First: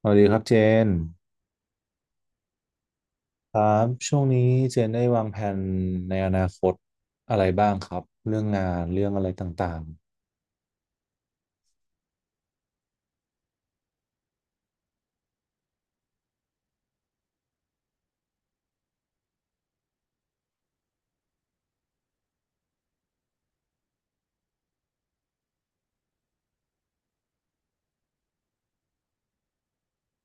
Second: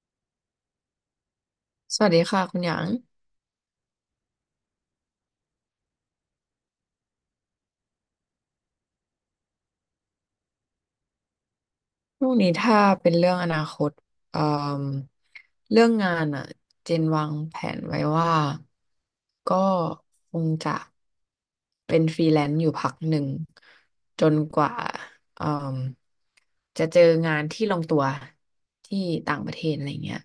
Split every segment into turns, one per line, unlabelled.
สวัสดีครับเจน
สวัสดีค่ะคุณหยาง
ครับช่วงนี้เจนได้วางแผนในอนาคตอะไรบ้างครับเรื่องงานเรื่องอะไรต่าง
ช่วงนี้ถ้าเป็นเรื่องอนาคตเอ่อเรื่องงานอ่ะเจนวางแผนไว้ว่าก็คงจะเป็นฟรีแลนซ์อยู่พักหนึ่งจนกว่าเอ่มจะเจองานที่ลงตัวที่ต่างประเทศอะไรเงี้ย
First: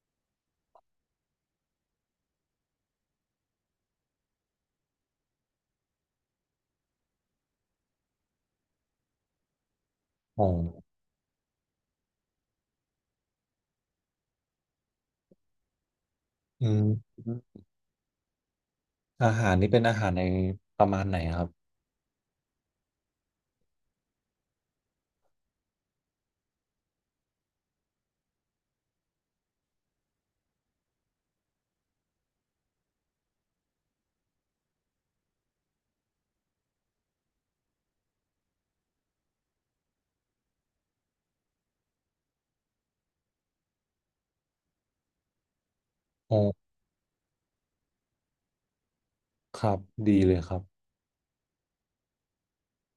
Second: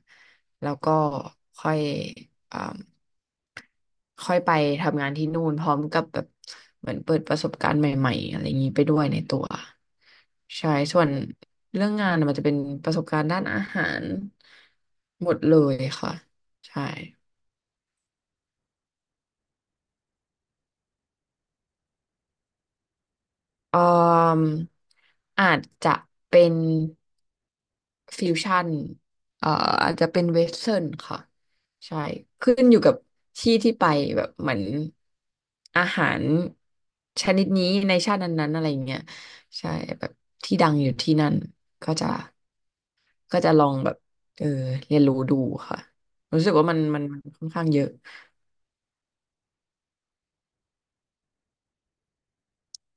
แล้วก็ค่อย ค่อยไปทำงานที่นู่นพร้อมกับแบบเหมือนเปิดประสบการณ์ใหม่ๆอะไรอย่างนี้ไปด้วยในตัว
ๆอ๋อ
ใช่ส่วนเรื่องงานน่ะมันจะเป็นประสบการณ์ด้านอาหารหมดเลยค่ะ
อื
ใช่
มอาหารนี่เป็นอาหารในประมาณไหนครับ
ออมอาจจะเป็นฟิวชั่นเอ่ออาจจะเป็นเวสเทิร์นค่ะใช่ขึ้นอยู่กับที่ที่ไปแบบเหมือนอาหารชนิดนี้ในชาตินั้นๆอะไรเงี้ยใช่แบบที่ดังอยู่ที่นั่นก็จะก็จะลองแบบเออเรียนรู้ดูค่ะ
อ๋
รู้สึก
อ
ว่ามันค่อนข้างเยอะ
ครับดีเลยครับ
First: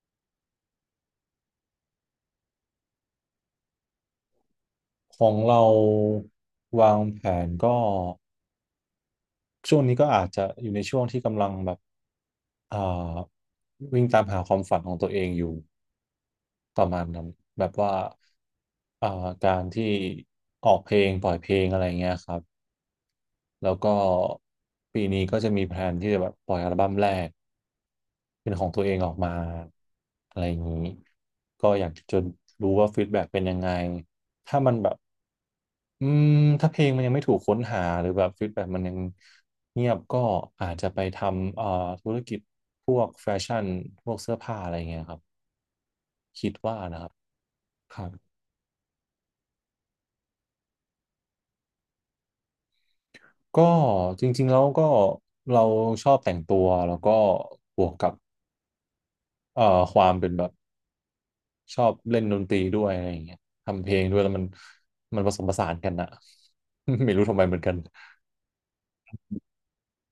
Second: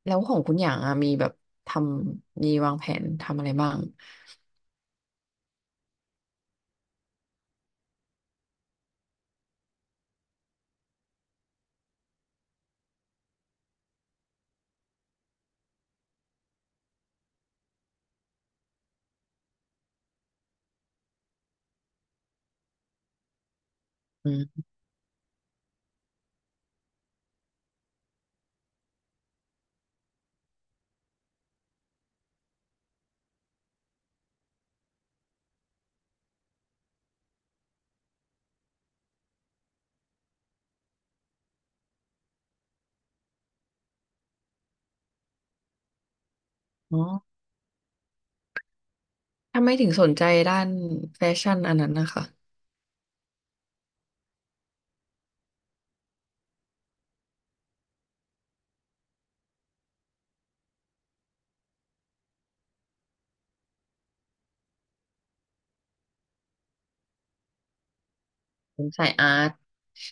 แล้วของคุณอย่างอะมีแบบทำมีวางแผนทำอะไรบ้าง
ของเราวางแผนก็ ช่วงนี้ก็อาจจะอยู่ในช่วงที่กำลังแบบเอ่อวิ่งตามหาความฝันของตัวเองอยู่ประมาณนั้นแบบว่าเอ่อการที่ออกเพลงปล่อยเพลงอะไรเงี้ยครับแล้วก็
อืม
ปีนี้ก็จะมีแพลนที่จะแบบปล่อยอัลบั้มแรกเป็นของตัวเองออกมาอะไรอย่างนี้ก็อยากจะรู้ว่าฟีดแบ็กเป็นยังไงถ้ามันแบบ อืมถ้าเพลงมันยังไม่ถูกค้นหาหรือแบบฟีดแบ็มันยังเงียบก็อาจจะไปทำธุรกิจพวกแฟชั่นพวกเสื้อผ้าอะไรเงี้ยครับคิดว่านะครับครับ
ทำไมถึงสนใจด้านแฟชั่นอันนั้นนะคะ
ก็จริงๆแล้วก็เราชอบแต่งตัวแล้วก็บวกกับเอ่อความเป็นแบบชอบเล่นดนตรีด้วยอะไรอย่างเงี้ยทำเพลงด้วยแล้วมันผสมผสานกันนะ ไม่รู้ทำไมเหมือนกัน
ผมสายอาร์ต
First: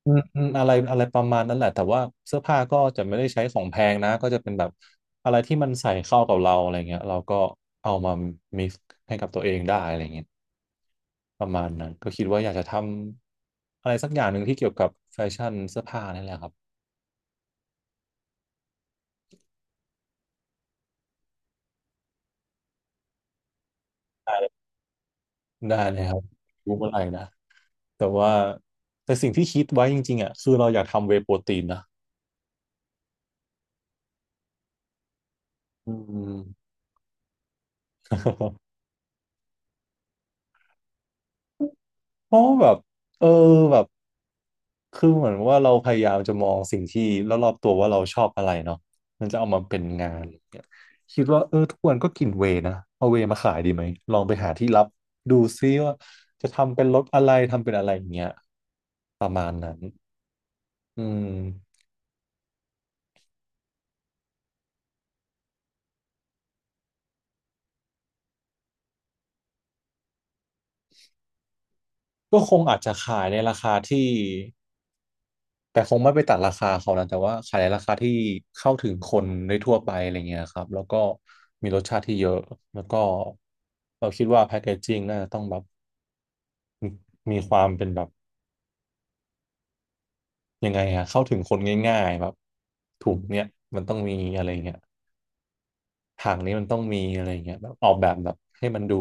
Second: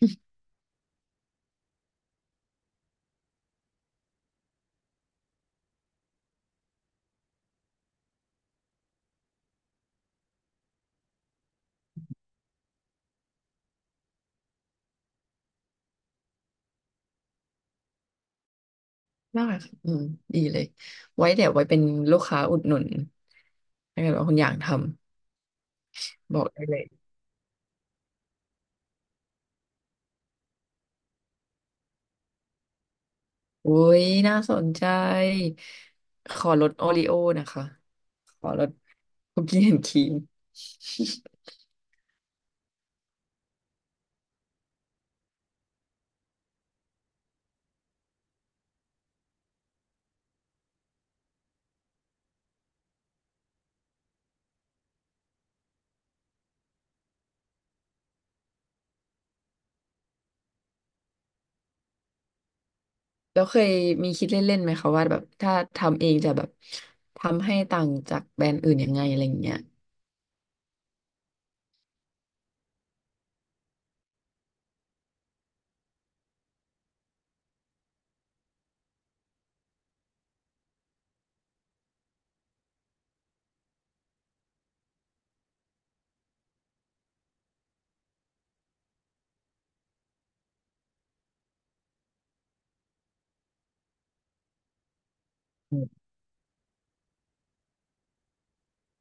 อืมอืมอะไรอะไรประมาณนั้นแหละแต่ว่าเสื้อผ้าก็จะไม่ได้ใช้ของแพงนะก็จะเป็นแบบอะไรที่มันใส่เข้ากับเราอะไรเงี้ยเราก็เอามา mix ให้กับตัวเองได้อะไรเงี้ยประมาณนั้นก็คิดว่าอยากจะทำอะไรสักอย่างหนึ่งที่เกี่ยวกับแฟชั่นเสื้อผ้านี่แหละครับ
มากค่ะอืมดีเลยไว้เดี๋ยวไว้เป็นลูกค้าอุดหนุนถ้าเกิดว่าคุณอยากท
ได้เลยครับ
ำบอกได้
รู้
เลย
เมื่อไหร่นะแต่ว่าแต่สิ่งที่คิดไว้จริงๆอ่ะคือเราอยากทำเวย์โปรตีนนะ
อุ้ยน่าสนใจ
อื
ขอล
ม
ดโอริโอนะคะขอลด คุกกี้แอนด์ครีม
เพราะว่าแบบเออแบบ คือเหมือนว่าเราพยายามจะมองสิ่งที่รอบๆตัวว่าเราชอบอะไรเนาะมันจะเอามาเป็นงานเนี่ยคิดว่าเออทุกวันก็กินเวย์นะเอาเวย์มาขายดีไหมลองไปหาที่รับดูซิว่าจะทำเป็นรถอะไรทำเป็นอะไรอย่างเงี้ยประมาณนั้นอืม
แล้วเคยมีคิดเล่นๆไหมคะว่าแบบถ้าทำเองจะแบบทำให้ต่างจากแบรนด์อื่นยังไงอะไรอย่างเงี้ย
ก็คงอาจจะขายในราคาที่แต่คงไม่ไปตัดราคาเขานะแต่ว่าขายในราคาที่เข้าถึงคนได้ทั่วไปอะไรเงี้ยครับแล้วก็มีรสชาติที่เยอะแล้วก็เราคิดว่าแพคเกจจิ้งน่าจะต้องแบบมีความเป็นแบบ ยังไงอะเข้าถึงคนง่ายๆแบบถูกเนี่ยมันต้องมีอะไรเงี้ย
อืม
ทางนี้มันต้องมีอะไรเงี้ยแบบออกแบบแบบให้มันดู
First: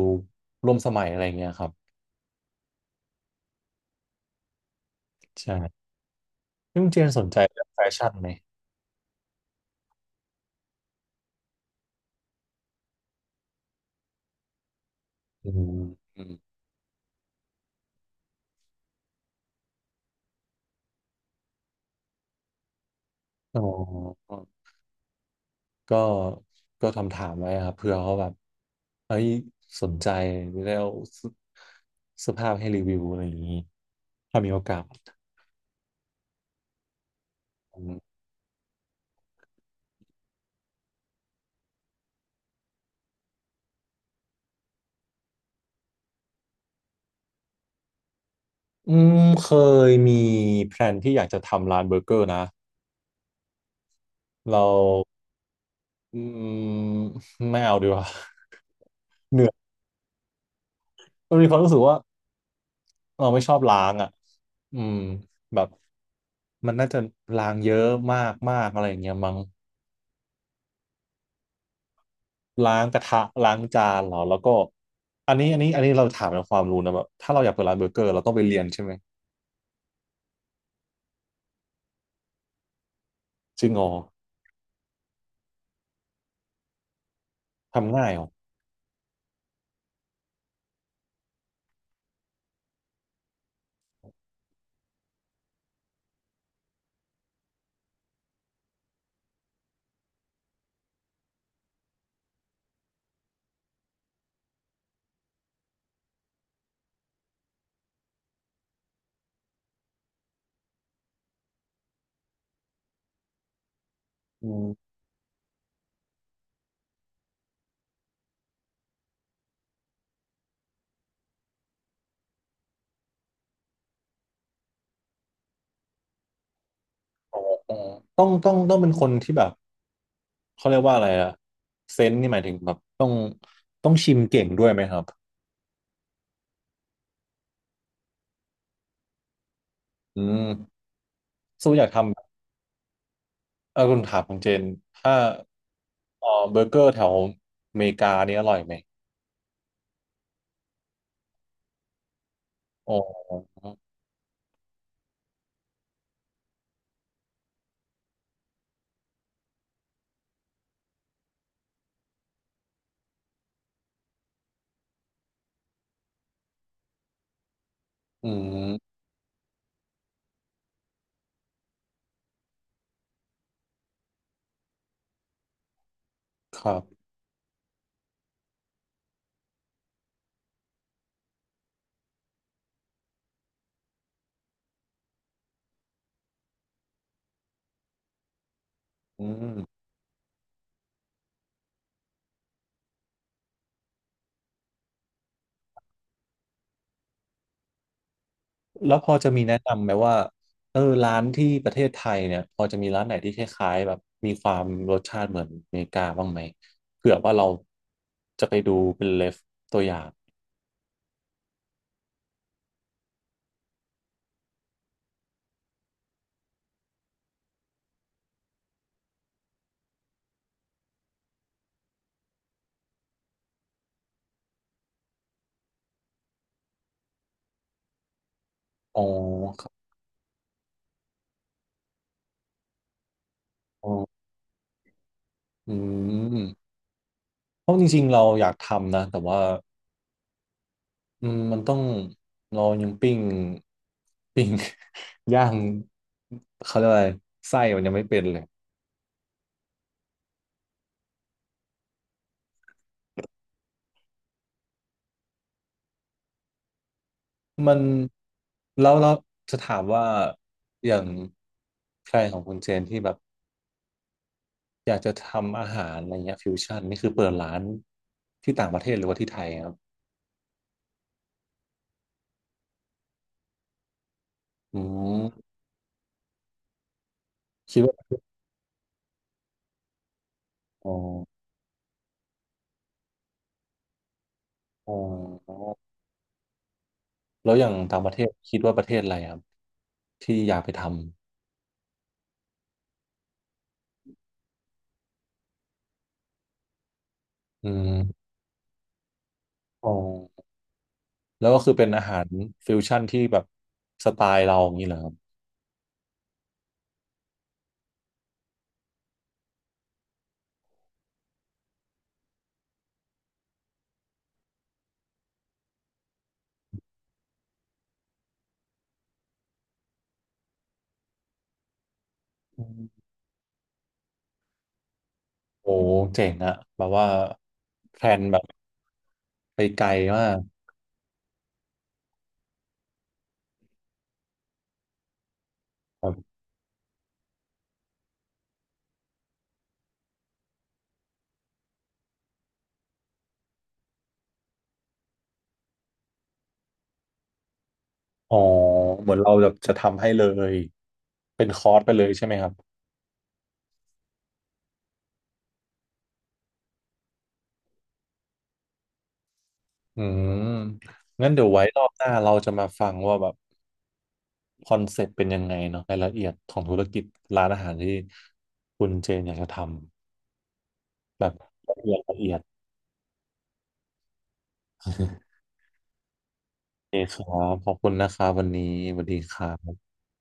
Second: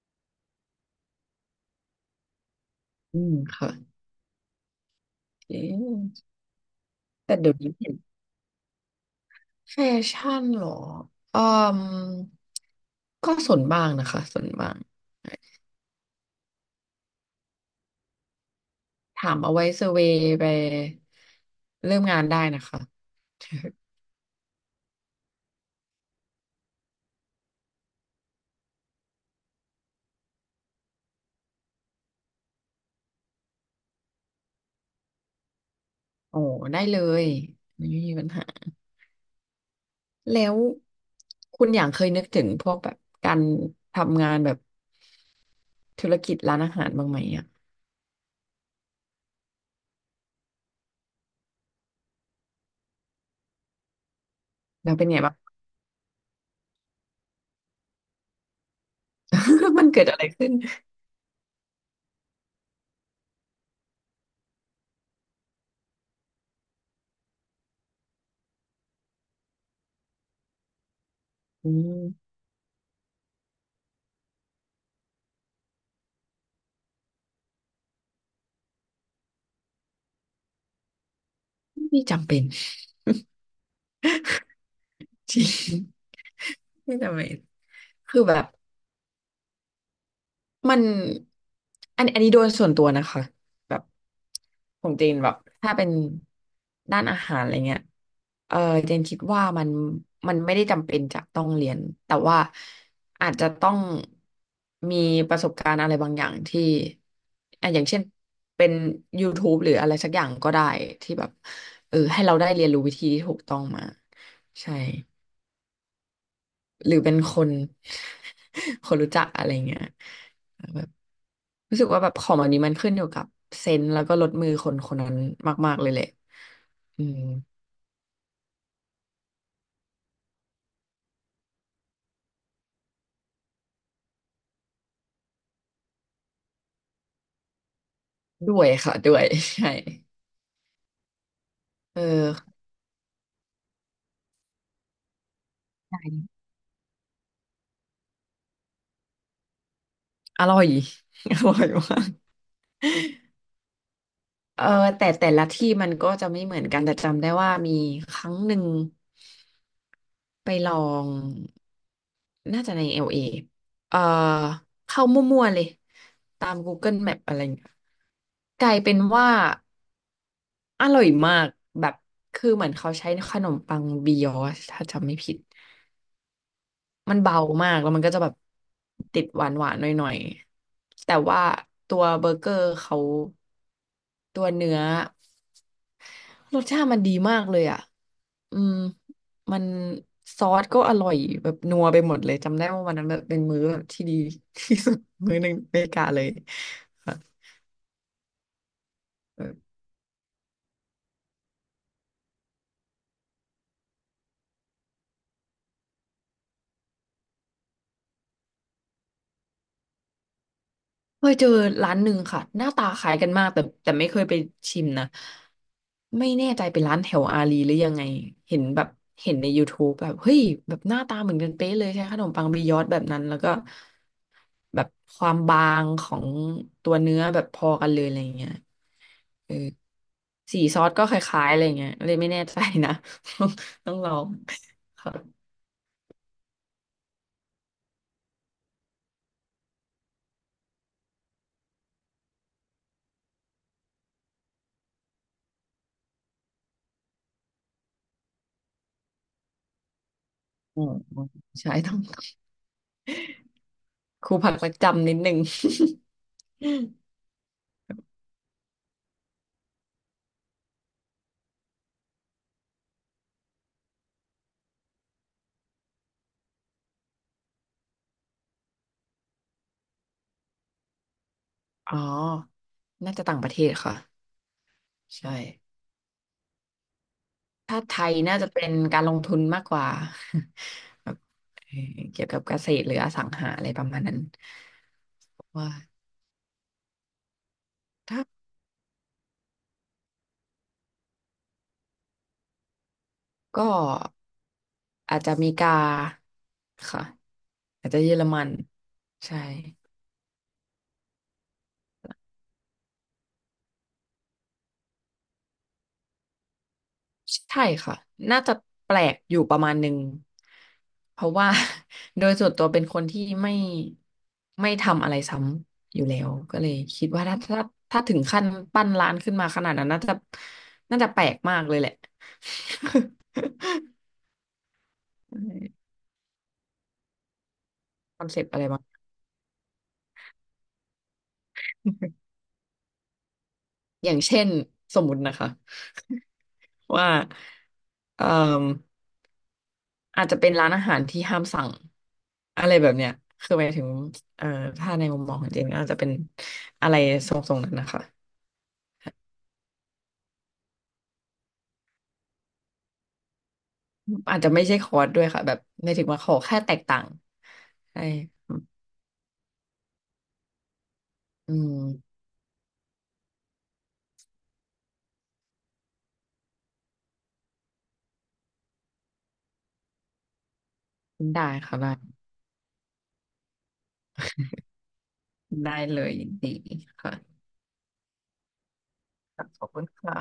ร่วมสมัยอะไรเงี้ยครับ
อืมค่ะ
ใช่
เอ๊ะ
นี่คุณเจนสน
แต่
ใจ
เดี๋ยว
เรื่อง
นี้
แฟ
เห็น
ชั่นไหม
แฟชั่นเหรอเอืมก็ส่วนบ้างนะคะส่วนบ้าง
อืมอืม
ถามเอาไว้เซอร์เวย์ไปเริ่มงานได้นะคะ
อ๋ อก็ก็ทำถามไว้ครับเผื่อเขาแบบเอ้ยสนใจแล้วเสื้อผ้าให้รีวิวอะไรอย่างนี้ถ้ามีโอกาส
โอ้ได้เลย
อื
ไม่มี
ม
ปัญหาแล้วคุณอย่างเคยนึกถึงพวกแบบการทำงานแบบธุรกิจร้านอาหารบ้างไหมอ่ะ
อืมเคยมีแพลนที่อยากจะทำร้านเบอร์เกอร์นะเรา
แล้วเป็นไงบ้าง
อืมไม่เอาดีกว่า เหนื่อย
มันเกิดอะไรขึ้น
มันมีความรู้สึกว่าเราไม่ชอบล้างอ่ะอืมแบบมันน่าจะล้างเยอะมากมากอะไรอย่างเงี้ยมั้ง
อืม
ล้างกระทะล้างจานเหรอแล้วก็อันนี้อันนี้อันนี้เราถามในความรู้นะแบบถ้าเราอยากเปิดร้านเบอร์เกอร์เราต้องไปเรียนใช่ไหม
ไม่จำเป็น
จริงเหรอ
จริงไม่จำเป็น
ทำง่าย
คื
เหร
อ
อ
แบบ มันอันนี้โดยส่วนตัวนะคะแบบของเจนแบบถ้าเป็นด้านอาหารอะไรเงี้ยเออเจนคิดว่ามันไม่ได้จำเป็นจะต้องเรียนแต่ว่าอาจจะต้องมีประสบการณ์อะไรบางอย่างที่อ่ะอย่างเช่นเป็น YouTube หรืออะไรสักอย่างก็ได้ที่แบบให้เราได้เรียนรู้วิธีที่ถูกต้องมา
อื
ใช่
ม
หรือเป็นคน คนรู้จักอะไรเงี้ย รู้สึกว่าแบบของแบบนี้มันขึ้นอยู่กับเซนส์แล้วก็ลดมือคนคนนั้นมากๆเลยแหละอืม
ต้องเป็นคนที่แบบเขาเรียกว่าอะไรอะเซนส์นี่หมายถึงแบบต้องชิมเก่งด้วยไหมครับ
ด้วยค่ะด้วย ใช่
อืมสู้อยาก
เอ
ทำ
อ
เออคุณถามของเจนถ้าเออเบอร์เกอร์แถวอเมริกานี่อร่อยไหม
อร่อย อร่อยมาก
อ๋อ
เออแต่แต่ละที่มันก็จะไม่เหมือนกันแต่จำได้ว่ามีครั้งหนึ่งไปลองน่าจะในเอลเอเออเข้ามั่วๆเลยตาม Google Map อะไรอย่างเงี้ย
อื
กลายเป็
ม
นว่า อร่อยมากแบบคือเหมือนเขาใช้ขนมปังบียอชถ้าจำไม่ผิด
ครับ
มันเบามากแล้วมันก็จะแบบติดหวานหวานหน่อยๆแต่ว่าตัวเบอร์เกอร์เขาตัวเนื้อรสชาติมันดีมากเลยอ่ะอืม
อืม
มันซอสก็อร่อยแบบนัวไปหมดเลยจำได้ว่าวันนั้นแบบเป็นมื้อแบบที่ดี ที่สุดมื้อหนึ่งในอเมริกาเลยค่ะ
แล้วพอจะมีแนะนำไหมว่าเออร้านที่ประเทศไทยเนี่ยพอจะมีร้านไหนที่คล้ายๆแบบมีความรสชาติเหมือนอเมริกาบ้างไหมเผื่อว่าเราจะไปดูเป็นเลฟตัวอย่าง
เคยเจอร้านหนึ่งค่ะหน้าตาคล้ายกันมากแต่แต่ไม่เคยไปชิมนะไม่แน่ใจเป็นร้านแถวอารีหรือยังไงเห็นแบบเห็นใน YouTube แบบเฮ้ยแบบหน้าตาเหมือนกันเป๊ะเลยใช้ขนมปังบียอดแบบนั้นแล้วก็แบบความบางของตัวเนื้อแบบพอกันเลยอะไรอย่างเงี้ย
อ๋อ
เออ
ครับ
สีซอสก็คล้ายๆอะไรอย่างเงี้ยเลยไม่แน่ใจนะ ต้อง
อ๋อ
ต้องลองค่ะ
อืมเพราะจริงๆเราอยากทำนะแต่ว่า อืมมันต้องเรายังปิ้ง ปิ้ง ย่างเขาเรียกว่าอะไรไส้มันยังไม่เป็นเลย
อืมใช่ต้องครูผักรักจำนิดนึง
มันแล้วเราจะถามว่าอย่างแพลนของคุณเจนที่แบบอยากจะทำอาหารอะไรเงี้ยฟิวชั่นนี่คือเปิดร้านที่ต่างประเทศหรือว่าที่ไทยครับ
อ๋อ น่าจะต่างประเทศค่ะ
อื
ใช่
มคิ
ถ้า
ด
ไท
ว่า
ยน่าจะเป็นการลงทุนมากกว่า
อ๋อ
แบบเกี่ยวกับเกษตรหรืออสังหาอะไรประมาณนั้น
อ๋
ว่า
อแล้วอย่างต่างประเท
ถ้า
ศคิดว่าประเทศอะไรครับที่อยากไปท
ก็อาจจะอเมริกาค่ะ
ำอื
อาจ
ม
จะเยอรมันใช่
อ๋อ แล้วก็คือเป็นอาหารฟิวชั่นที่แบบสไตล์เราอย่างนี้เหรอครับ
ใช่ค่ะ น่าจะแปลกอยู่ประมาณหนึ่ง เพราะว่า โดยส่วนตัวเป็นคนที่ไม่ทำอะไรซ้ำอยู่แล้ว ก็เลยคิดว่าถ้าถึงขั้นปั้นร้านขึ้นมาขนาดนั้นน่าจะแปลกมากเลยแหละ
อืมโอ้เจ๋งอะแบบว่าแพล
ค
น
อน
แบ
เซ
บ
ปต์อะไรบ้าง
ไปไกลมาก
อย่างเช่นสมมุตินะคะ
แบบ
ว่าเอ่อ อาจจะเป็นร้านอาหารที่ห้ามสั่งอะไรแบบเนี้ยคือหมายถึงเอ่อถ้าในมุมมองของเจนก็อาจจะเป็นอะไรทรงๆนั้นนะคะ
อ๋อเหมือนเราแบบจะทำให้เลยเป็นคอร์สไปเลยใช่ไหมครับ
อาจจะไม่ใช่คอร์สด้วยค่ะแบบไม่ถึงว่าขอแค่แตกต่างใช่
อืมงั้นเดี๋ยว
อื
ไว้ร
ม
อบหน้าเราจะมาฟังว่าแบบคอนเซ็ปต์เป็นยังไงเนาะรายละเอียดของธุรกิจร้านอาหารที่คุณเจนอยากจะทำแบบ
ได้ค่ะ
ละ
ได้
เอียดละเอียดโ
ได้เลยยินดี
อเค
ค่ะ
ครับขอบคุณนะครับวันนี้สวัสดีครั
ขอบคุ
บ
ณค่ะ